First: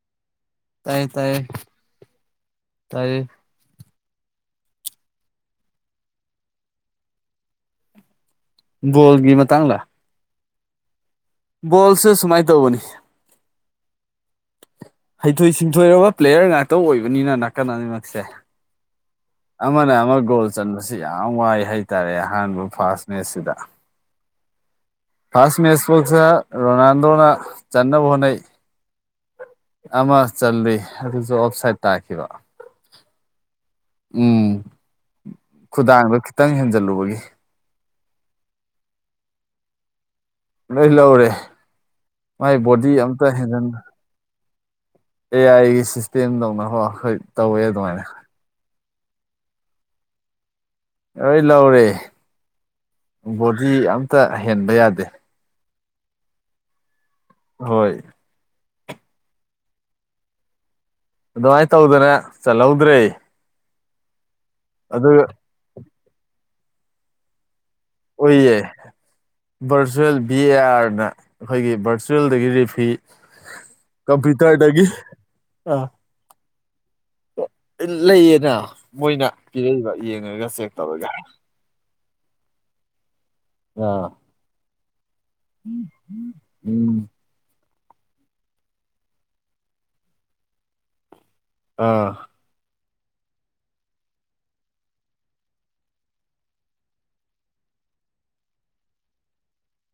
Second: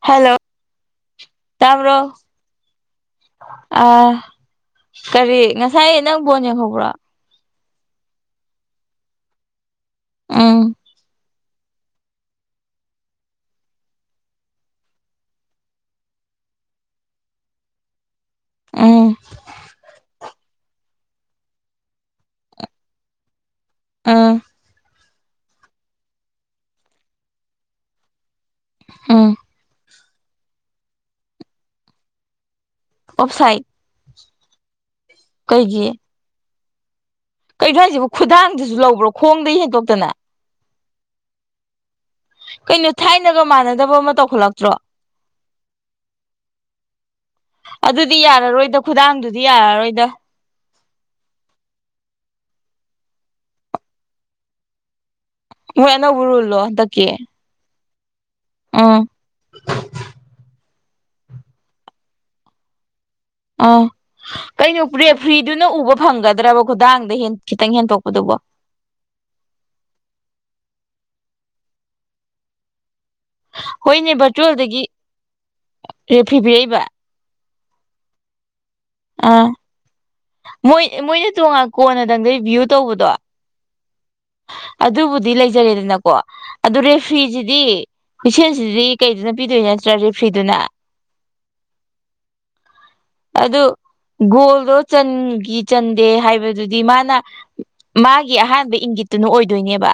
hello ꯇꯥꯏꯌꯦ ꯇꯥꯏꯌꯦ ꯇꯥꯕ꯭ꯔꯣ ꯇꯥꯏꯌꯦ ꯑꯥ ꯀꯔꯤ ꯉꯁꯥꯏ ꯅꯪ ꯕꯣꯟ ꯌꯦꯡꯍꯧꯕ꯭ꯔꯣ ꯕꯣꯜꯒꯤ ꯃꯇꯥꯡꯂ ꯎꯝ ꯕꯣꯜꯁꯦ ꯁꯨꯃꯥꯏꯅ ꯇꯧꯕꯅꯤ ꯍꯩꯊꯣꯏ ꯁꯤꯡꯊꯣꯏꯔꯕ ꯄ꯭ꯂꯦꯌꯔ ꯉꯥꯛꯇ ꯑꯣꯏꯕꯅꯤꯅ ꯅꯥꯀꯟ ꯑꯅꯤꯃꯛꯁꯦ ꯎꯝ ꯑꯃꯅ ꯑꯃ ꯒꯣꯜ ꯆꯟꯕ ꯁꯤ ꯌꯥꯝ ꯋꯥꯏ ꯍꯥꯏꯇꯥꯔꯦ ꯑꯍꯥꯟꯕ ꯐꯥꯁ ꯃꯦꯁꯁꯤꯗ ꯎꯝ ꯐꯥꯔꯁ ꯃꯦꯁ ꯐꯣꯜꯁ ꯔꯣꯅꯥꯜꯗꯣꯅ ꯆꯟꯅꯕ ꯍꯣꯠꯅꯩ ꯎꯝ ꯑꯃ ꯆꯜꯂꯤ ꯑꯗꯨꯁꯨ ꯑꯣꯞꯁꯥꯏꯠ ꯇꯥꯈꯤꯕ ꯑꯣꯞꯁꯥꯏꯠ ꯎꯝ ꯈꯨꯗꯥꯡꯗ ꯈꯤꯇꯪ ꯍꯦꯟꯖꯜꯂꯨꯕꯒꯤ ꯀꯩꯩꯅꯣ ꯍꯥꯏꯁꯤꯕꯨ ꯈꯨꯗꯥꯡꯗꯁꯨ ꯂꯧꯕ꯭ꯔꯣ ꯈꯣꯡꯗꯩ ꯍꯦꯟꯇꯣꯛꯇꯅ ꯂꯣꯏ ꯂꯧꯔꯦ ꯃꯥꯏ ꯀꯩꯅꯣ ꯕꯣꯗꯤ ꯑꯝꯇ ꯊꯥꯏꯅꯒ ꯍꯦꯟꯖꯟꯕ ꯃꯥꯟꯅꯗꯕ ꯑꯃ ꯇꯧꯈꯠꯂꯛꯇ꯭ꯔꯣ ꯑꯦ ꯑꯥꯏꯒꯤ ꯁꯤꯁꯇꯦꯝꯗꯧꯅ ꯍꯣ ꯍꯣꯏ ꯇꯧꯋꯦ ꯑꯗꯨꯃꯥꯏꯅ ꯑꯗꯨꯗꯤ ꯌꯥꯔꯔꯣꯏꯗ ꯈꯨꯗꯥꯡꯗꯨꯗꯤ ꯌꯥꯔꯔꯣꯏꯗ ꯂꯣꯏ ꯂꯧꯔꯦ ꯕꯣꯗꯤ ꯑꯝꯇ ꯍꯦꯟꯕ ꯌꯥꯗꯦ ꯃꯣꯏ ꯑꯅꯧꯕ ꯔꯨꯜꯂꯣ ꯍꯟꯗꯛꯀꯤ ꯍꯣꯏ ꯎꯝ ꯑꯗꯨꯃꯥꯏꯅ ꯇꯧꯗꯅ ꯆꯜꯍꯧꯗ꯭ꯔꯦ ꯑ ꯀꯩꯅꯣ ꯑꯗꯨꯒ ꯔꯦꯐ꯭ꯔꯤꯗꯨꯅ ꯎꯕ ꯐꯪꯒꯗ꯭ꯔꯕ ꯈꯨꯗꯥꯡꯗ ꯈꯤꯇꯪ ꯍꯦꯟꯗꯣꯛ ꯑꯣꯏꯌꯦ ꯚꯔꯆꯨꯋꯦꯜ ꯕꯤ ꯑꯦ ꯑꯥꯔꯅ ꯑꯩꯈꯣꯏꯒꯤ ꯚꯔꯆꯨꯋꯦꯜꯗꯒꯤ ꯔꯤꯐꯤ ꯍꯣꯏꯅꯦ ꯚꯔꯆꯨꯋꯦꯜꯗꯒꯤ ꯀꯝꯄ꯭ꯌꯨꯇꯔꯗꯒꯤ ꯑ ꯔꯦꯐ꯭ꯔꯤ ꯄꯤꯔꯛꯏꯕ ꯂꯩꯌꯦꯅ ꯃꯣꯏꯅ ꯑꯥ ꯄꯤꯔꯛꯏꯕ ꯌꯦꯡꯉꯒ ꯆꯦꯛ ꯇꯧꯔꯒ ꯀꯣꯟꯅꯗꯪꯗ ꯔꯤꯚ꯭ꯌꯨ ꯇꯧꯕꯗꯣ ꯑ ꯑꯗꯨꯕꯨꯗꯤ ꯂꯩꯖꯔꯦꯗꯅꯀꯣ ꯑꯗꯨ ꯎꯝ ꯔꯦꯐꯤꯁꯤꯗꯤ ꯍꯨꯏꯁꯦꯜꯁꯤꯗꯤ ꯀꯩꯗꯨꯅ ꯄꯤꯗꯣꯏ ꯅꯠꯇ꯭ꯔꯣ ꯔꯦꯐ꯭ꯔꯤꯗꯨꯅ ꯑꯥ ꯑꯗꯨ ꯒꯣꯜꯗꯣ ꯆꯟꯈꯤ ꯆꯟꯗꯦ ꯍꯥꯏꯕꯗꯨꯗꯤ ꯃꯥꯅ ꯃꯥꯒꯤ ꯑꯍꯥꯟꯕ ꯏꯪꯒꯤꯠꯇꯨꯅ ꯑꯣꯏꯗꯣꯏꯅꯦꯕ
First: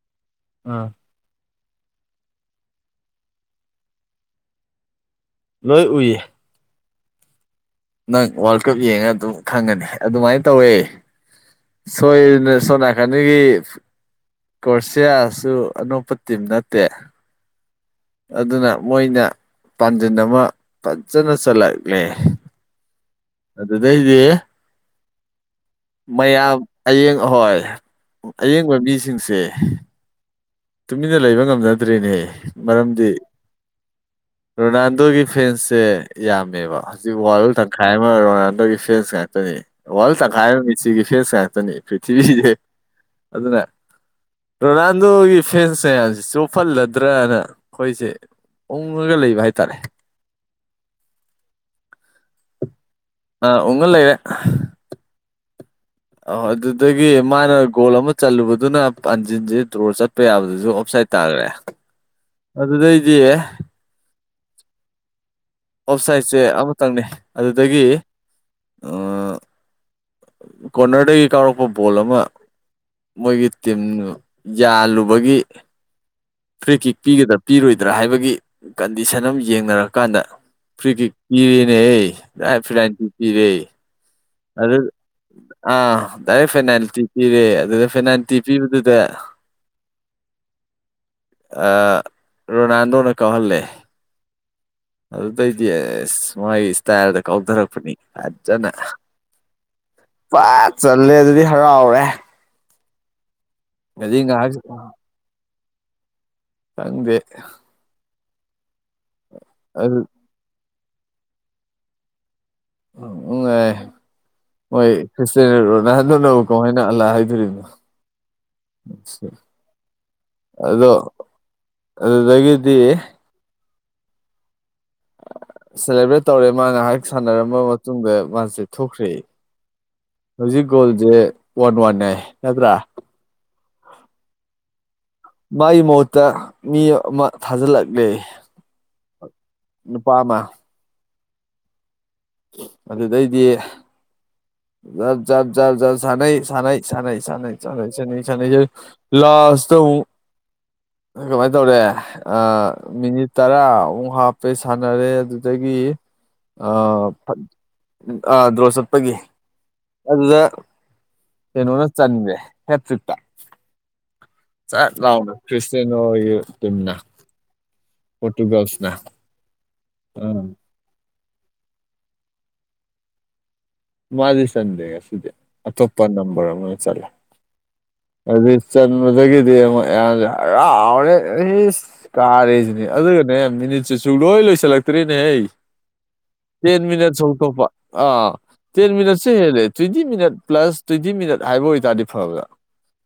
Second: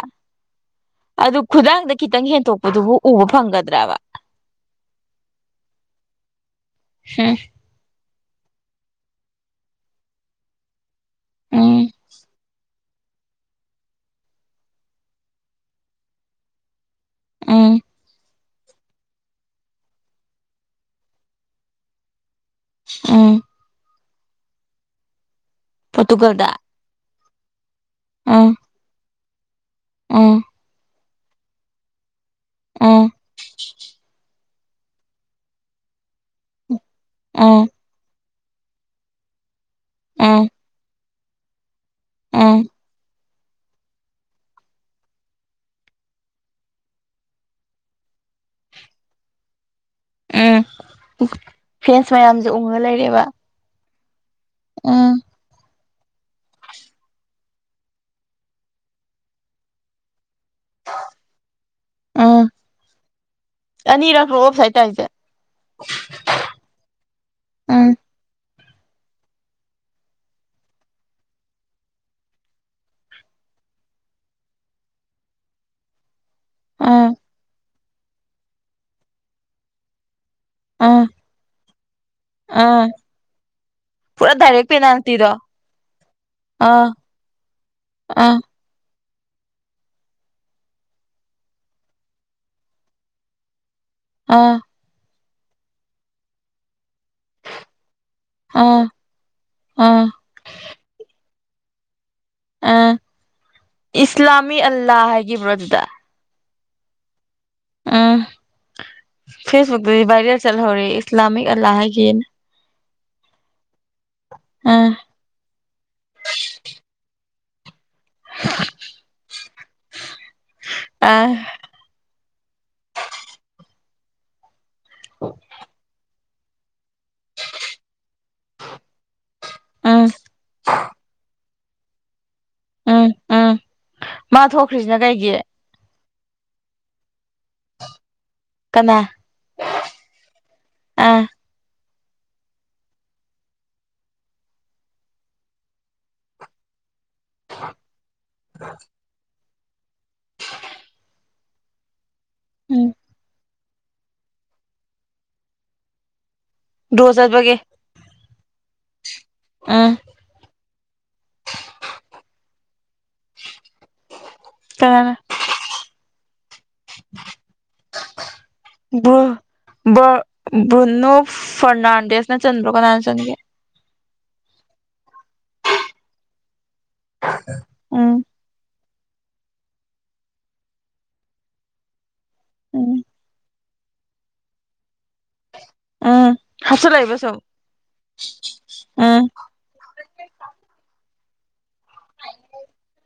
ꯑꯥ ꯑꯗꯨ ꯈꯨꯗꯥꯡꯗ ꯈꯤꯇꯪ ꯍꯦꯟꯇꯣꯛꯄꯗꯨꯕꯨ ꯎꯕ ꯐꯪꯒꯗ꯭ꯔꯕ ꯅꯣꯏ ꯎꯏ ꯍꯝ ꯅꯪ ꯋꯥꯔꯜ ꯀꯞ ꯌꯦꯡꯉ ꯑꯗꯨꯝ ꯈꯪꯒꯅꯤ ꯑꯗꯨꯃꯥꯏꯅ ꯇꯧꯋꯦ ꯎꯝ ꯁꯣꯏꯔꯅ ꯁꯣ ꯍꯅꯒꯤ ꯀ꯭ꯔꯣꯁꯤꯌꯥꯁꯨ ꯑꯅꯣꯞꯄ ꯇꯤꯝ ꯅꯠꯇꯦ ꯑ ꯑꯗꯨꯅ ꯃꯣꯏꯅ ꯄꯥꯟꯖꯤꯜ ꯑꯃ ꯐꯖꯅ ꯆꯠꯂꯛꯂꯦ ꯑ ꯑꯗꯨꯗꯅꯦ ꯏꯦ ꯄꯣꯔꯇꯨꯒꯜꯗ ꯃꯌꯥꯝ ꯑꯌꯦꯡ ꯑꯍꯣꯏ ꯑꯌꯦꯡꯕ ꯃꯤꯁꯤꯡꯁꯦ ꯑꯥ ꯇꯨꯃꯤꯟꯅ ꯂꯩꯕ ꯉꯝꯅꯗ꯭ꯔꯤꯅꯦ ꯃꯔꯝꯗꯤ ꯎꯝ ꯔꯣꯅꯥꯜꯗꯣꯒꯤ ꯐꯦꯟꯁꯦ ꯌꯥꯝꯃꯦꯕ ꯍꯧꯖꯤꯛ ꯋꯥꯌꯜ ꯎꯝ ꯍꯥꯏꯔꯤꯕ ꯔꯣꯅꯥꯜꯗꯣꯒꯤ ꯐꯦꯟꯁ ꯉꯥꯛꯇꯅꯤ ꯋꯥꯔꯜ ꯇꯛ ꯎꯝ ꯍꯥꯏꯔꯤꯕ ꯃꯤꯁꯤꯒꯤ ꯐꯦꯟꯁ ꯉꯥꯛꯇꯅꯤ ꯄ꯭ꯔꯤꯊꯤꯕꯤ ꯏꯦ ꯎꯝ ꯑꯗꯨꯗꯅ ꯔꯣꯅꯥꯜꯗꯣ ꯐꯦꯟꯁ ꯃꯌꯥꯝꯁꯤꯦ ꯆꯣꯍꯜꯂꯗ꯭ꯔꯅ ꯑꯩꯈꯣꯏꯁꯦ ꯎꯡꯉꯒ ꯂꯩꯕ ꯍꯥꯏꯇꯥꯔꯦ ꯎꯝ ꯎ ꯐ꯭ꯔꯦꯟꯁ ꯃꯌꯥꯝꯁꯨ ꯎꯡꯉ ꯂꯩꯔꯦꯕ ꯥ ꯎꯒ ꯂꯩꯔꯦ ꯎꯝ ꯑꯍꯣꯏ ꯑꯗꯨꯗꯒꯤ ꯃꯥꯅ ꯒꯣꯜ ꯑꯃ ꯆꯜꯂꯨꯕꯗꯨꯅ ꯑꯟꯖꯤꯟꯁꯦ ꯇꯣꯔ ꯆꯠꯄ ꯌꯥꯕꯗꯨꯁꯨ ꯑꯣꯞ ꯁꯥꯏꯠ ꯇꯥꯈ꯭ꯔꯦ [unintelligible] ꯑꯗꯨꯗ ꯏꯑꯦ ꯑꯅꯤꯔꯛ꯭ꯔꯣ ꯑꯣꯐ ꯁꯥꯏꯗ ꯇ ꯍꯥꯏꯁꯦ ꯑꯣꯞ ꯁꯥꯏꯠꯁꯦ ꯑꯃꯇꯪꯅꯦ ꯑꯗꯨꯗꯒꯤ ꯎꯝ ꯀꯅꯔꯗꯒꯤ ꯀꯥꯎꯔꯛꯄ ꯕꯣꯜ ꯑꯃ ꯃꯣꯏꯒꯤ ꯇꯤꯝꯅ ꯌꯥꯜꯂꯨꯕꯒꯤ ꯐ꯭ꯔꯦꯛꯀꯤ ꯎꯝ ꯄꯤꯒꯗ ꯄꯤꯔꯣꯏ ꯒꯗ꯭ꯔꯥ ꯍꯥꯏꯕꯒꯤ ꯀꯟꯗꯤꯁꯟ ꯑꯃ ꯌꯦꯡꯅꯔꯀꯥꯟꯗ ꯎꯝ ꯀ꯭ꯔꯤꯀꯤꯦꯠ ꯀꯤꯔꯤꯦꯅꯦ ꯔꯥꯏ ꯐ ꯂꯥꯏꯟꯇꯤ ꯀꯤꯔꯦ ꯍꯔꯛ ꯄꯦꯟꯅꯥꯇꯗꯣ ꯑꯥ ꯗꯥꯏꯔꯦꯛ ꯐꯦꯅꯥꯜꯇꯤ ꯄꯤꯔꯦ ꯑꯗꯨꯗ ꯑꯥ ꯐꯦꯅꯥꯜꯇꯤ ꯄꯤꯕꯗꯨꯗ ꯔꯣꯅꯥꯜꯗꯣꯅ ꯀꯥꯎꯍꯜꯂꯦ ꯑꯥ ꯑꯗꯨꯗꯩꯗꯤ ꯑꯁ ꯃꯥꯒꯤ ꯏꯁꯇꯥꯏꯜꯗ ꯀꯥꯎꯊꯔꯛꯄꯅꯤ ꯐꯖꯅ ꯑꯥ ꯑꯥ ꯄꯠ ꯆꯜꯂꯦ ꯑꯗꯨꯗꯤ ꯍꯔꯥꯎꯔꯦ ꯑ ꯑꯗꯩ ꯏꯁꯂꯥꯃꯤ ꯉꯥꯏꯍꯥꯛ ꯑꯜꯂꯥ ꯍꯥꯏꯈꯤꯕ꯭ꯔꯣ ꯑꯗꯨꯗ ꯈꯪꯗꯦ ꯎꯝ ꯑꯗꯨ ꯐꯦꯁꯕꯨꯛꯇꯗꯤ ꯚꯥꯏꯔꯦꯜ ꯆꯠꯍꯧꯔ ꯏꯁꯂꯥꯃꯤꯛ ꯑꯂꯥ ꯍꯥꯏꯒꯦꯅ ꯎ ꯎꯝ ꯍꯣꯏ ꯔꯣ ꯅꯍꯥꯟꯗꯅ ꯀꯃꯍꯥꯏꯅ ꯑꯜꯂꯥ ꯍꯥꯏꯗꯣꯔꯤꯕꯅꯣ ꯑꯗꯣ ꯑꯥ ꯑꯗꯨꯒꯗꯗꯤ ꯍ ꯁꯦꯂꯦꯕ꯭ꯔꯦꯠ ꯇꯧꯔꯦ ꯃꯥ ꯉꯥꯏꯍꯥꯛ ꯁꯥꯟꯅꯔꯃ ꯃꯇꯨꯡꯗ ꯃꯥꯁꯦ ꯊꯣꯛꯈ꯭ꯔꯦ ꯎꯝ ꯍꯧꯖꯤꯛ ꯒꯣꯜꯖꯦ ꯋꯥꯟ ꯋꯥꯟꯅꯦ ꯅꯠꯇ꯭ꯔꯥ ꯎꯝ ꯎꯝ ꯃꯥ ꯊꯣꯛꯈ꯭ꯔꯤꯁꯤꯅ ꯀꯩꯒꯤ ꯃꯥꯒꯤ ꯃꯍꯨꯠꯇ ꯃꯤ ꯑꯃ ꯊꯥꯖꯤꯜꯂꯛꯂꯦ ꯀꯅꯥ ꯅꯨꯄꯥ ꯑꯃ ꯑꯥ ꯑꯗꯨꯗꯩꯗꯤ ꯖꯥꯞ ꯖꯥꯞ ꯖꯥꯞ ꯖꯥꯞ ꯁꯥꯟꯅꯩ ꯁꯥꯟꯅꯩ [unintelligible] ꯀꯃꯥꯏꯅ ꯇꯧꯔꯦ ꯎꯝ ꯃꯤꯅꯤꯠ ꯇꯔꯥ ꯑꯃꯨꯛ ꯍꯥꯞ ꯆꯩꯩ ꯁꯥꯟꯅꯔꯦ ꯑꯗꯨꯗꯒꯤ ꯗ꯭ꯔꯣ ꯆꯠꯄꯒꯤ ꯗ꯭ꯔꯣ ꯆꯠꯄꯒꯤ ꯑ ꯑꯗꯨꯗ ꯀꯩꯅꯣꯅ ꯆꯟꯒꯔ꯭ꯦ ꯍꯦꯇ꯭ꯔꯤꯛ ꯆꯠ ꯀꯅꯥꯅ ꯂꯥꯎ ꯈ꯭ꯔꯤꯁꯇꯤꯅꯣꯒꯤ ꯄꯣꯇꯨꯒꯜꯁꯅ ꯕꯣ ꯕꯨꯔꯅꯣ ꯐꯔꯅꯥꯟꯗꯦꯁꯅ ꯆꯟꯕ꯭ꯔꯣ ꯀꯅꯥꯅ ꯆꯟꯒꯦ ꯃꯥꯗꯤ ꯆꯟꯗꯦ ꯉꯁꯤꯗꯤ ꯑꯇꯣꯞꯄ ꯅꯝꯕꯔ ꯑꯃꯅ ꯆꯜꯂꯦ ꯎꯝ ꯑꯗꯨꯗꯤ ꯆꯟꯕꯗꯒꯤꯗꯤ ꯑꯃꯨꯛ ꯃꯌꯥꯝꯁꯦ ꯍꯔꯥꯎꯔꯦ ꯑꯩꯁ ꯀꯥꯔꯦꯁꯤꯅꯤ ꯎꯝ ꯑꯗꯨꯒꯅꯦ ꯃꯤꯅꯤꯠꯁꯤ ꯁꯨꯡꯂꯣꯏ ꯂꯣꯏꯁꯤꯜꯂꯛꯇꯔ꯭ꯦꯅꯦꯍꯦ ꯎꯝ ꯇꯦꯟ ꯃꯤꯅꯠ ꯍꯥꯞꯆꯜꯂꯛꯏꯕ ꯁꯨꯝ ꯍꯧꯇꯣꯛꯄ ꯑꯥ ꯇꯦꯟ ꯎꯝ ꯃꯤꯅꯠꯁꯦ ꯍꯦꯜꯂꯦ twenty minute plus twenty minute ꯍꯥꯏꯕ ꯑꯣꯏꯇꯥꯔꯗꯤ ꯐꯕ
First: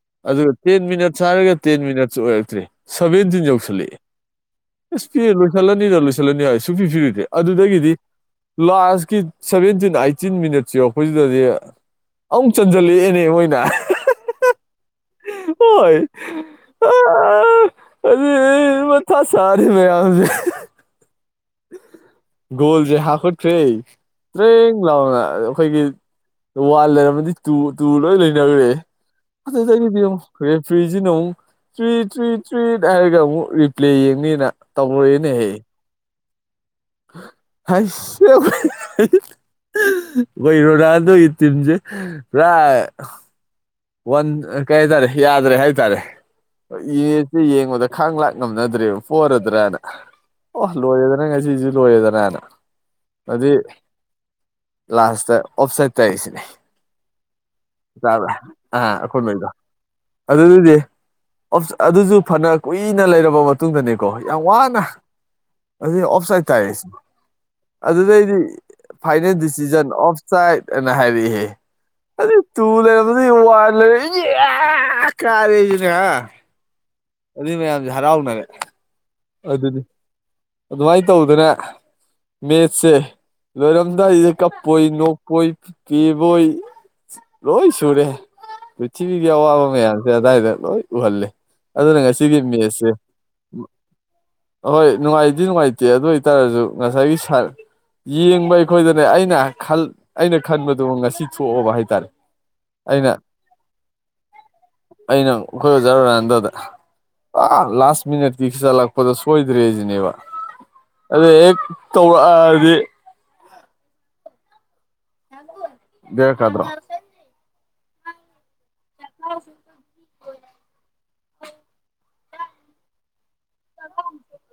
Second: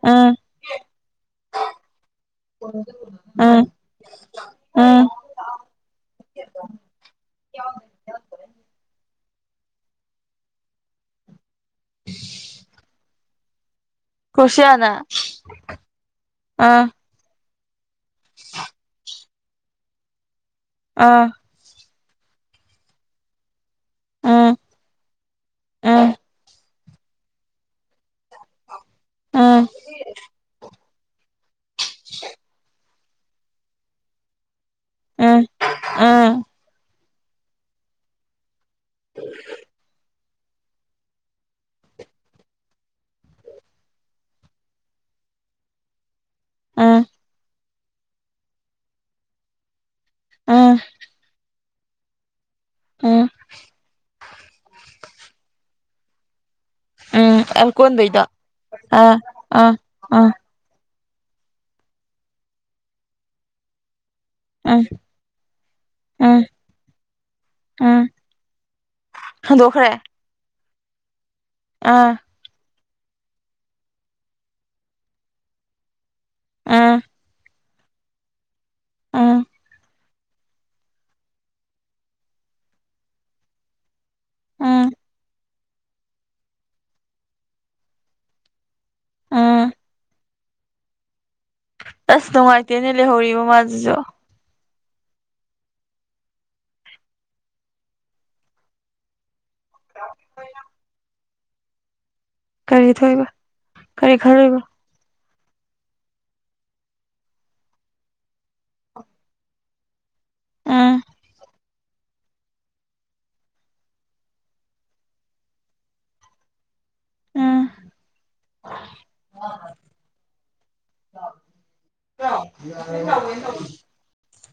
ꯎꯝ ꯑꯗꯨꯒ ꯇꯦꯟ ꯃꯤꯅꯠꯁ ꯍꯥꯏꯔꯒ ꯇꯦꯟ ꯃꯤꯅꯠꯁ ꯑꯣꯏꯔꯛꯇ꯭ꯔꯦ ꯁꯚꯦꯟꯇꯤꯟ ꯎꯝ ꯌꯧꯁꯜꯂꯛꯑꯦ ꯎꯝ ꯏꯁ ꯄꯤ ꯂꯣꯏꯁꯤꯜꯂꯅꯤꯗ ꯂꯣꯏꯁꯤꯜꯂꯅꯤ ꯍꯥꯏ ꯁꯨ ꯄꯤ ꯄꯤꯔꯤꯗꯦ ꯑꯗꯨꯗꯒꯤꯗꯤ ꯂꯥꯁꯀꯤ ꯁꯚꯦꯟꯇꯤꯟ ꯑꯥꯢ ꯐꯤꯞꯇꯤꯟ ꯃꯤꯅꯠꯁ ꯌꯧꯔꯛꯄꯁꯤꯗꯗꯤ ꯑꯃꯨꯛ ꯆꯟꯁꯤꯜꯂꯛꯑꯦꯅꯦ ꯃꯣꯏꯅ ꯀ꯭ꯔꯣꯁꯤꯌꯥꯅ ꯑꯥ [unintelligible] ꯃꯊꯥ ꯁꯥꯔꯦ ꯃꯌꯥꯝꯁꯦ ꯑꯥ ꯒꯣꯜꯁꯦ ꯍꯥꯞꯀꯠꯈꯔ꯭ꯦ ꯇꯔ꯭ꯦꯡ ꯂꯥꯎꯅ ꯑꯩꯈꯣꯏꯒꯤ ꯋꯥꯟ ꯂꯩꯔꯝꯃꯗꯤ ꯇ ꯇꯨ ꯂꯣꯏ ꯂꯩꯅꯈ꯭ꯔꯦ ꯑꯗꯨꯗꯩꯗꯤ ꯑꯃꯨ ꯔꯦꯐ꯭ꯔꯤꯁꯤꯅ ꯑꯃꯨꯛ ꯇ꯭ꯔꯤ ꯇ꯭ꯔꯤꯠ ꯇ꯭ꯔꯤꯠ ꯍꯥꯏꯔꯒ ꯑꯃꯨꯛ ꯔꯤꯄ꯭ꯂꯦ ꯌꯦꯡꯅꯤꯅ ꯇꯧꯔꯛꯑꯦꯅꯦꯍꯦ ꯑꯥ [unintelligible] ꯑꯩꯈꯣꯏ ꯔꯣꯅꯥꯜꯗꯣꯒꯤ ꯇꯤꯝꯁꯦ ꯄꯨꯔꯥ ꯋꯥꯟ ꯀꯩ ꯍꯥꯏꯇꯥꯔꯦ ꯌꯥꯗ꯭ꯔꯦ ꯍꯥꯏꯇꯥꯔꯦ ꯌꯦꯁ ꯌꯦꯡꯕꯗ ꯈꯥꯡ ꯂꯥꯛ ꯉꯝꯅꯗ꯭ꯔꯦꯕ ꯄꯣꯔꯗ꯭ꯔꯥꯅ ꯑꯣ ꯂꯣꯏꯔꯦꯗꯅ ꯉꯁꯤꯁꯨ ꯂꯣꯏꯔꯦꯗꯅꯅ ꯍꯧꯖꯤꯛ ꯂꯥꯁꯇ ꯑꯣꯐꯁꯥꯏꯗ ꯇꯥꯏ ꯁꯤꯅꯤ ꯎꯝ ꯑꯀꯣꯟꯕꯩꯗꯣ ꯑ ꯑ ꯑ ꯑꯗꯨꯗꯤ ꯑꯗꯨꯁꯨ ꯐꯅ ꯀꯨꯏꯅ ꯂꯩꯔꯕ ꯃꯇꯨꯡꯗꯅꯤ ꯀꯣ ꯌꯥꯝ ꯎꯝ ꯋꯥꯅ ꯑꯗꯨ ꯑꯣꯞꯁꯥꯏꯠ ꯎꯝ ꯇꯥꯏꯔꯦꯁꯤ ꯎꯝ ꯑꯗꯨꯗꯩꯗꯤ ꯐꯥꯏꯅꯦꯜ ꯗꯤꯁꯤꯖꯟ ꯍꯟꯗꯣꯛꯈ꯭ꯔꯦ ꯑꯣꯐꯁꯥꯏꯠ ꯑꯅ ꯍꯥꯏꯔꯛꯑꯦꯍꯦ ꯑꯥ ꯇꯨ ꯂꯩꯔꯝꯕꯗꯩꯩ ꯋꯥꯟ ꯂꯩꯔꯦ ꯌꯦ ꯀꯔꯦꯅ ꯑꯥ ꯑꯗꯨꯏ ꯃꯌꯥꯝꯁꯦ ꯍꯔꯥꯎꯅꯔꯦ [unintelligible] ꯑꯗꯨꯅꯤ ꯑꯗꯨꯃꯥꯏꯅ ꯇꯧꯗꯅ ꯃꯦꯠꯁꯦ ꯂꯣꯏꯔꯝꯗꯥꯏꯁꯤꯗ ꯀꯞꯄꯣꯏ ꯎꯝ ꯅꯣꯛꯄꯣꯏ ꯀꯤꯕꯣꯏ ꯂꯣꯏ ꯁꯨꯔꯦꯍꯦ ꯄ꯭ꯔꯤꯊꯤꯕꯤꯒꯤ ꯑꯋꯥꯕ ꯎꯝ ꯃꯌꯥꯝꯁꯦ ꯑꯗꯥꯋꯥꯏꯗ ꯂꯣꯏ ꯎꯍꯜꯂꯦ ꯑꯗꯨꯅ ꯑꯁ ꯉꯁꯤꯒꯤ ꯃꯦꯠꯁꯁꯦ ꯅꯨꯡꯉꯥꯏꯇꯦꯅꯦ ꯂꯩꯍꯧꯔꯤꯕ ꯃꯥꯁꯤꯁꯨ ꯑꯍꯣꯏ ꯅꯨꯡꯉꯥꯏ ꯑꯗꯨ ꯅꯨꯡꯉꯥꯏꯇꯦ ꯑꯗꯨ ꯑꯣꯏꯇꯥꯔꯁꯨ ꯉꯁꯥꯏꯒꯤ ꯌꯦꯡꯕ ꯑꯩꯈꯣꯏꯗꯅꯦ ꯑꯩꯅ ꯑꯩꯅ ꯈꯟꯕꯗꯨꯣ ꯉꯁꯤ ꯊꯣꯛꯑꯕ ꯍꯥꯏꯇꯥꯔꯦ ꯀꯔꯤ ꯑꯩꯅ ꯊꯣꯛꯏꯕ ꯀꯔꯤ ꯈꯔꯣꯏꯕ ꯑꯩꯅ ꯑꯩꯈꯣꯏꯖꯔꯨꯔ ꯑꯟꯗꯗ ꯑ ꯂꯥꯁ ꯃꯤꯅꯠꯀꯤ ꯆꯠꯂꯛꯄꯗ ꯁꯣꯏꯗ꯭ꯔꯦꯁꯤꯅꯦꯕ ꯑꯥ ꯑꯗꯨꯗ ꯍꯦꯛ ꯇꯧꯔꯛꯑꯗꯤ ꯗꯕ ꯀꯗ꯭ꯔꯣ ꯑ ꯆꯠ ꯑ [inaudible]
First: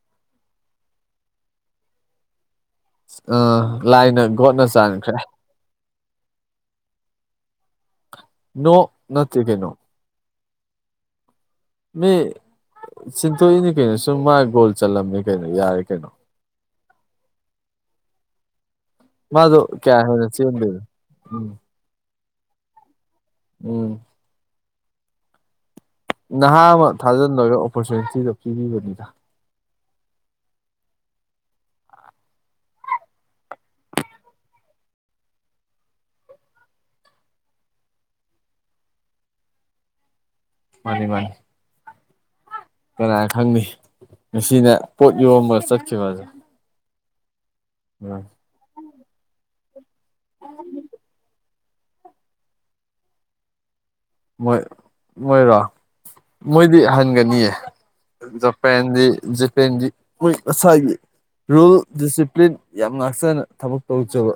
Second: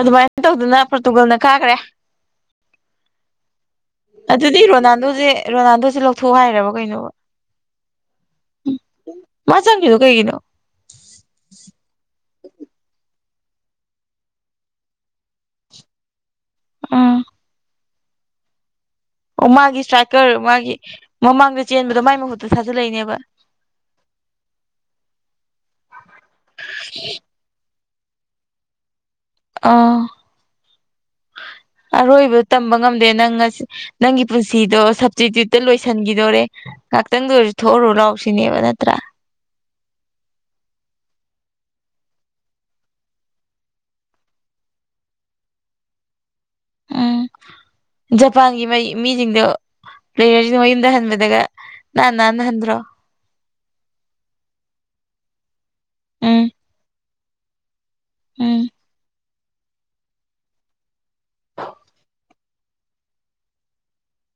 ꯑꯗꯨꯃꯥꯏꯅ ꯇꯧꯗꯅ ꯄꯣꯔꯇꯨꯒꯜꯅ ꯀꯥꯈ꯭ꯔꯦ ꯑꯥ ꯂꯥꯏꯅ ꯑꯗꯨꯗꯤ ꯒꯣꯠꯅ ꯆꯥꯟꯈ꯭ꯔꯦ ꯔꯣꯅꯥꯜꯗꯣꯁꯦ ꯔꯣꯅꯥꯜꯗꯣꯁꯦ ꯂꯧꯊꯣꯛ ꯍꯥꯏꯔꯕ ꯀꯩꯅꯣꯕ ꯅꯣ ꯅ ꯀꯩꯅꯣ ꯀꯒꯤꯅꯣ ꯃꯤ ꯆꯤꯟꯊꯣꯛꯏꯅꯤ ꯀꯩꯅꯣ ꯁꯨꯝ ꯃꯥꯥꯏ ꯒꯣꯜ ꯆꯠꯂꯝꯃꯦ ꯀꯩꯅꯣ ꯌꯥꯔꯦ ꯀꯩꯅꯣ ꯎꯝ ꯑꯣ ꯃꯥꯗꯣ ꯃꯥꯒꯤ ꯀꯌꯥ ꯍꯦꯟꯅ ꯏꯁꯇ꯭ꯔꯥꯏꯀꯔ ꯃꯥꯒꯤ ꯆꯦꯟꯗꯦꯗ ꯎꯝ ꯃꯃꯥꯡꯗ ꯆꯦꯟꯕꯗ ꯃꯥꯏ ꯃꯍꯨꯠꯇ ꯊꯥꯖꯤꯜꯂꯛꯏꯅꯦꯕ ꯎꯝ ꯅꯍꯥ ꯑꯃ ꯊꯥꯖꯟꯗꯣꯏꯒ ꯑꯣꯄꯣꯔꯆꯨꯅꯤꯇꯤꯗꯣ ꯄꯤꯕꯤꯕꯅꯤꯗ ꯑ ꯑꯔꯣꯏꯕ ꯇꯝꯕ ꯉꯝꯗꯦ ꯅꯪ ꯅꯪꯒꯤ ꯄꯨꯟꯁꯤꯗꯣ ꯁꯞꯇꯤꯇ꯭ꯌꯨꯠꯇ ꯂꯣꯏꯁꯤꯟꯈꯤꯗꯣꯔꯦ ꯉꯥꯏꯍꯥꯛꯇꯪꯗ ꯑꯣꯏꯔꯁꯨ ꯊꯣꯛꯎꯔꯨ ꯂꯥꯎꯁꯤꯅꯦꯕ ꯅꯠꯇ꯭ꯔꯥ ꯃꯥꯅꯤ ꯃꯥꯅꯤ ꯀꯅꯥꯅ ꯈꯪꯅꯤ ꯉꯁꯤꯅ ꯄꯣꯠ ꯌꯣꯝꯕ ꯆꯠꯈꯤꯕ ꯑꯁꯦ ꯎꯝ ꯖꯄꯥꯟꯒꯤ ꯃꯩ ꯃꯤꯁꯤꯡꯗꯣ ꯂꯩꯔꯁꯤ ꯃ ꯌꯨꯝꯗ ꯍꯟꯕꯗꯒ ꯅꯥꯟꯅ ꯅꯥꯟꯅ ꯍꯟꯗ꯭ꯔꯣ ꯃꯣꯏ ꯃꯣꯏꯔꯣ ꯎꯝ ꯃꯣꯏꯗꯤ ꯍꯟꯒꯅꯤꯌꯦ ꯎꯝ ꯖꯄꯦꯟꯗꯤ ꯖꯄꯦꯟꯣꯏꯁ ꯔꯨꯜ ꯗꯤꯁꯤꯄ꯭ꯂꯤꯟ ꯌꯥꯝ ꯉꯥꯛꯆꯅ ꯊꯕꯛ ꯇꯧꯖꯕ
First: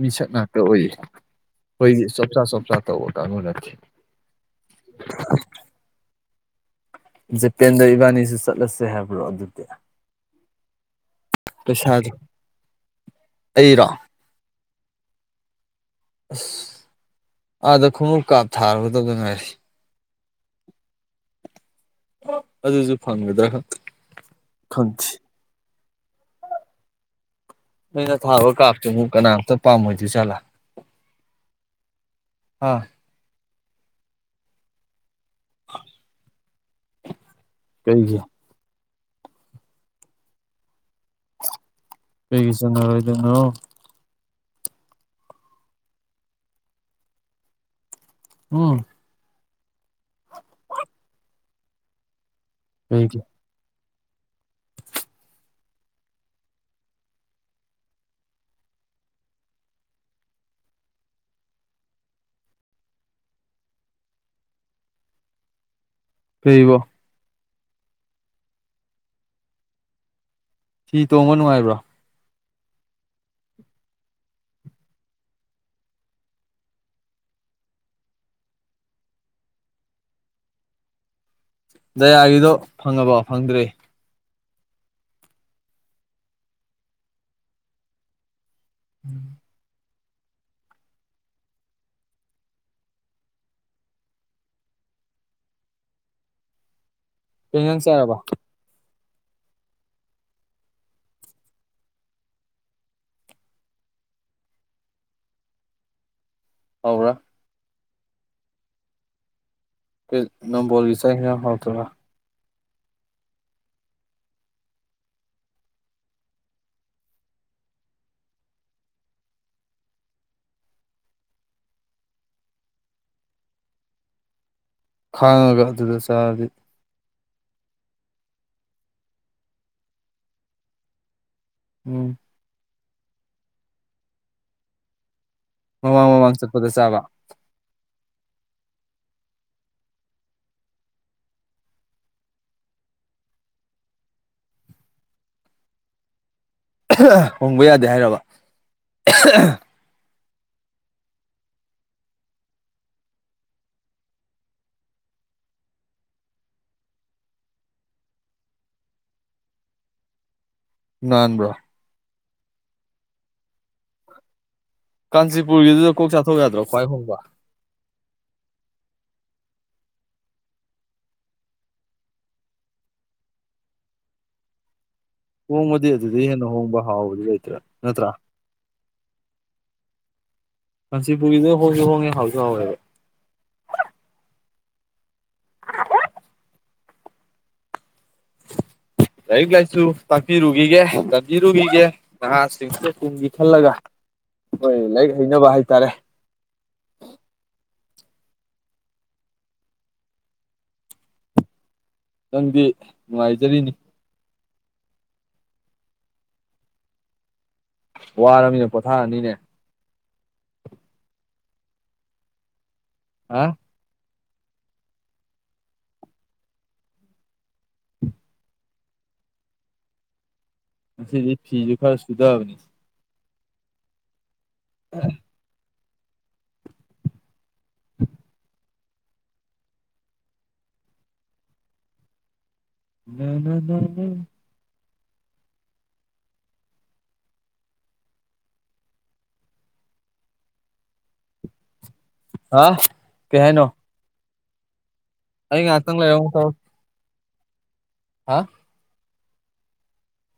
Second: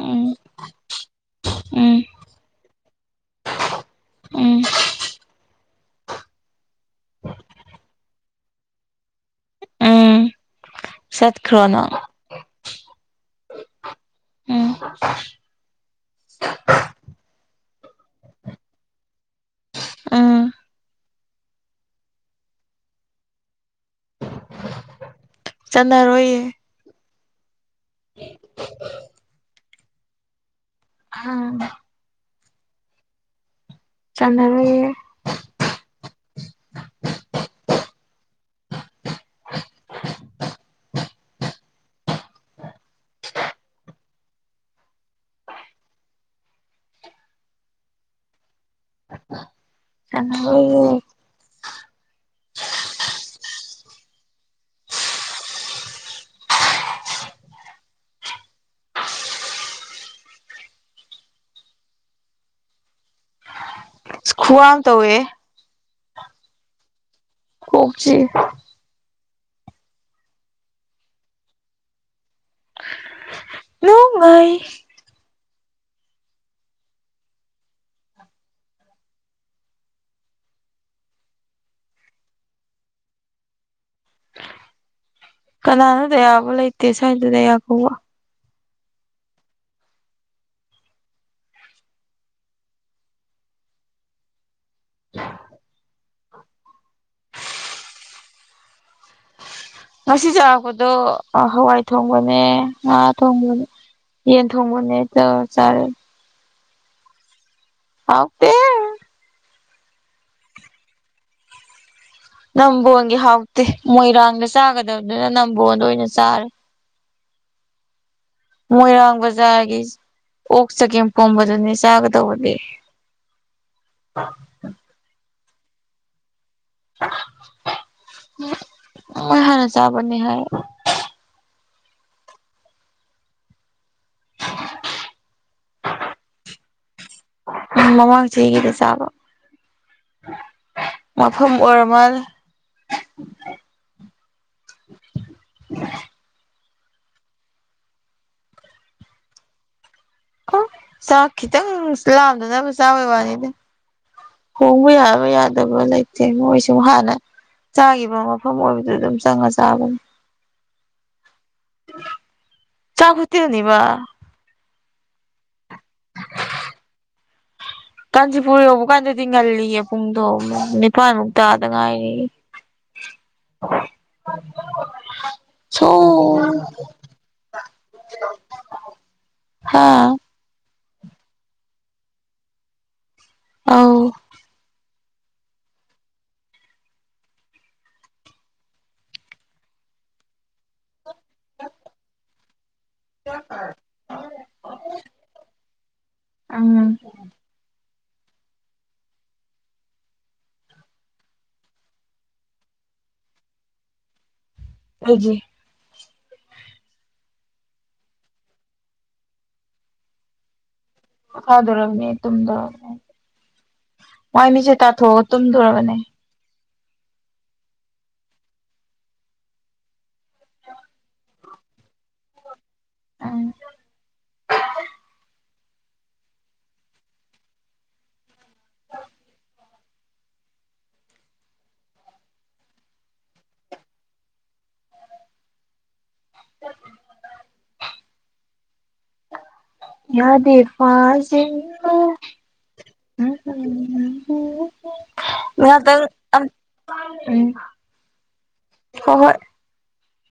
ꯃꯤꯁꯛ ꯉꯥꯛꯇ ꯑꯣꯏꯌꯦ ꯎꯝ ꯑꯩꯈꯣꯏꯗꯤ ꯆꯣꯞꯆꯥ ꯆꯣꯞꯆꯥ ꯇꯧꯕ ꯀꯥꯡꯕꯨ ꯅꯠꯇꯦ [inaudible] ꯎꯝ ꯖꯄꯦꯟꯗ ꯏꯕꯥꯅꯤꯁꯨ ꯆꯠꯂꯁꯦ ꯍꯥꯏꯕ꯭ꯔꯣ ꯑꯗꯨ ꯎꯝ ꯆꯠꯈ꯭ꯔꯣ ꯅꯪ ꯄꯩꯁꯥꯗ ꯑꯩꯔꯣ ꯎꯝ ꯑꯁ ꯑꯥꯗ ꯈꯣꯡꯎꯞ ꯀꯥꯞ ꯊꯥꯔꯨꯒꯗꯕꯗ ꯉꯥꯏꯔꯤ ꯑꯥ ꯑꯗꯨꯁꯨ ꯐꯪꯒꯗ꯭ꯔꯥ ꯈꯪꯗꯦ ꯆꯅꯥꯔꯣꯏꯌꯦ ꯅꯩꯅ ꯊꯥꯕ ꯀꯥꯞꯇꯨ ꯑꯃꯨꯛ ꯀꯅꯥꯝꯇ ꯄꯥꯝꯃꯣꯏꯗꯣꯏ ꯆꯠꯂꯥ ꯑꯥ ꯑꯥ ꯆꯅꯔ ꯀꯩꯒꯤ ꯄꯒꯤꯁꯅꯔꯣꯏꯗꯅꯣ ꯎꯝ ꯆꯅ ꯀꯒꯤ ꯈꯨꯋꯥ ꯑ ꯇꯧꯋꯦ ꯀꯔꯤꯕꯣ ꯀꯣꯛ ꯆꯤꯛꯑꯦ ꯍꯤ ꯇꯣꯡꯕ ꯅꯨꯡꯉꯥꯏꯕ꯭ꯔꯣ ꯂꯣꯡꯉꯥꯏ ꯖꯌꯥꯒꯤꯗꯣ ꯐꯪꯉꯕꯣ ꯐꯪꯗ꯭ꯔꯤ ꯀꯅꯥꯅꯣ ꯗꯌꯥꯕꯣ ꯂꯩꯇꯦ ꯁ꯭ꯋꯥꯏꯗ ꯗꯌꯥ ꯀꯧꯕ ꯎꯝ ꯀꯩ ꯏꯟꯖꯥꯡ ꯆꯥꯔꯕ ꯉꯁꯤ ꯆꯥꯔꯥꯛꯄꯗꯣ ꯍꯋꯥꯏ ꯊꯣꯡꯕꯅꯦ ꯉꯥ ꯊꯣꯡꯕꯅꯦ ꯌꯦꯟ ꯊꯣꯡꯃꯅꯦ ꯇꯧꯔ ꯆꯥꯔꯦ ꯍꯥꯎꯕ꯭ꯔꯥ ꯍꯥꯎꯇꯦ ꯀ ꯅꯝꯕꯣꯒꯤ ꯆꯥꯛ ꯏꯟꯖꯥꯡ ꯍꯥꯎꯇ꯭ꯔꯕ ꯅꯝꯕꯣꯟꯒꯤ ꯍꯥꯎꯇꯦ ꯃꯣꯏꯔꯥꯡꯗ ꯆꯥꯒꯗꯕꯗꯨꯅ ꯅꯝꯕꯣꯣꯟꯗ ꯑꯣꯏꯅ ꯆꯥꯔꯦ ꯃꯣꯏꯔꯥꯡ ꯕꯖꯥꯔꯒꯤ ꯑꯣꯛ ꯆꯒꯦꯝ ꯄꯣꯝꯕꯗꯨꯅꯦ ꯆꯥꯒꯗꯧꯕꯅꯦ ꯑ [inaudible] ꯈꯥꯡꯉꯒ ꯑꯗꯨꯗ ꯆꯥꯔꯗꯤ ꯃꯣꯏ ꯍꯥꯟꯅ ꯆꯥꯕꯅꯤ ꯍꯥꯏꯕꯕꯨ ꯎꯝ ꯃꯃꯥꯡ ꯃꯃꯥꯡ ꯆꯠꯄꯗ ꯆꯥꯕ ꯎꯝ ꯃꯃꯥꯡ ꯆꯍꯤꯗ ꯆꯥꯕ ꯃꯐꯝ ꯑꯣꯏꯔꯃꯜ ꯍꯣꯡꯕ ꯌꯥꯗꯦ ꯍꯥꯏꯔꯕ ꯑꯣ ꯆꯥꯛ ꯈꯤꯇꯪ ꯂꯥꯝꯗꯅꯕ ꯆꯥꯕꯩ ꯋꯥꯅꯤꯅꯦ ꯍꯣꯡꯕ ꯌꯥꯕ ꯌꯥꯗꯕ ꯂꯩꯇꯦ ꯃꯣꯏꯁꯨ ꯍꯥꯟꯅ ꯆꯥꯈꯤꯕ ꯃꯐꯝ ꯑꯣꯏꯕꯗꯨ ꯑꯗꯨꯝ ꯆꯪꯉ ꯆꯥꯕꯅꯤ ꯅꯟꯕ꯭ꯔꯣ ꯆꯥꯛ ꯈꯣꯇꯦꯜꯅꯤꯕ ꯀꯥꯟꯆꯤꯄꯨꯔꯒꯤꯗꯨꯗ ꯀꯣꯛ ꯆꯥꯊꯣꯛ ꯌꯥꯗ꯭ꯔꯣ ꯈ꯭ꯋꯥꯏ ꯍꯣꯡꯕ [inaudible] ꯀꯥꯟꯆꯤꯄꯨꯔ ꯌꯧꯕ ꯀꯥꯟꯗꯗꯤ ꯉꯜꯂꯤꯌꯦ ꯄꯨꯡꯗꯣꯝ ꯅꯤꯄꯥꯥꯟꯃꯨꯛ ꯇꯥꯗ ꯉꯥꯏꯔꯤꯌꯦ [inaudible] ꯍꯣꯡꯕꯗꯤ ꯑꯗꯨꯗꯒꯤ ꯍꯦꯟꯅ ꯍꯣꯡꯕ ꯍꯥꯎꯕꯗꯤ ꯂꯩꯇ꯭ꯔꯦ ꯅꯠꯇ꯭ꯔꯥ ꯍꯥ ꯀꯥꯟꯆꯤꯄꯨꯔꯒꯤꯗꯨꯅ ꯍꯣꯡꯁꯨ ꯍꯣꯡꯉꯦ ꯍꯥꯎꯁꯨ ꯍꯥꯎꯋꯦꯕ ꯑꯥꯎ ꯂꯥꯏꯔꯤꯛ ꯂꯥꯏꯁꯨ ꯇꯥꯛꯄꯤꯔꯨꯈꯤꯒꯦ ꯇꯝꯕꯤꯔꯨꯈꯤꯒꯦ ꯅꯍꯥꯁꯤꯡꯁꯦ ꯇꯨꯝꯒꯤ ꯈꯜꯂꯒ ꯍꯣꯏ ꯂꯥꯏꯔꯤꯛ ꯍꯩꯅꯕ ꯍꯥꯏꯇꯥꯔꯦ ꯑꯝ ꯅꯪꯗꯤ ꯅꯨꯡꯉꯥꯏꯖꯔꯤꯅꯤ ꯀꯩꯒꯤ ꯋꯥꯔꯕꯅꯤꯅ ꯄꯣꯊꯥꯔꯅꯤꯅꯦ ꯄꯣꯊꯥꯖꯔꯝꯅꯤ ꯇꯨꯝꯗꯕ ꯃꯣꯏ ꯍꯥ ꯃꯥꯏ ꯃꯤꯠꯁꯦ ꯇꯥꯊꯣꯛꯑꯒ ꯇꯨꯝꯗꯣꯔꯕꯅꯦ ꯉꯁꯤꯗꯤ ꯐꯤꯁꯨ ꯈꯔ ꯁꯨꯗꯕꯅꯤ ꯑꯡ [inaudible] [unintelligible] [unintelligible] [inaudible] ꯌꯥꯗꯦ ꯐꯖꯤꯟꯕ ꯍꯥ ꯀꯩ ꯍꯥꯏꯅꯣ ꯑꯩ ꯌꯥꯗ ꯉꯥꯏꯍꯥꯛꯇꯪ ꯂꯩꯔ ꯑꯃꯨꯛ ꯇꯧꯔꯛꯀꯦ ꯦ ꯍꯥ ꯍ‌ꯧ ꯍꯣꯏ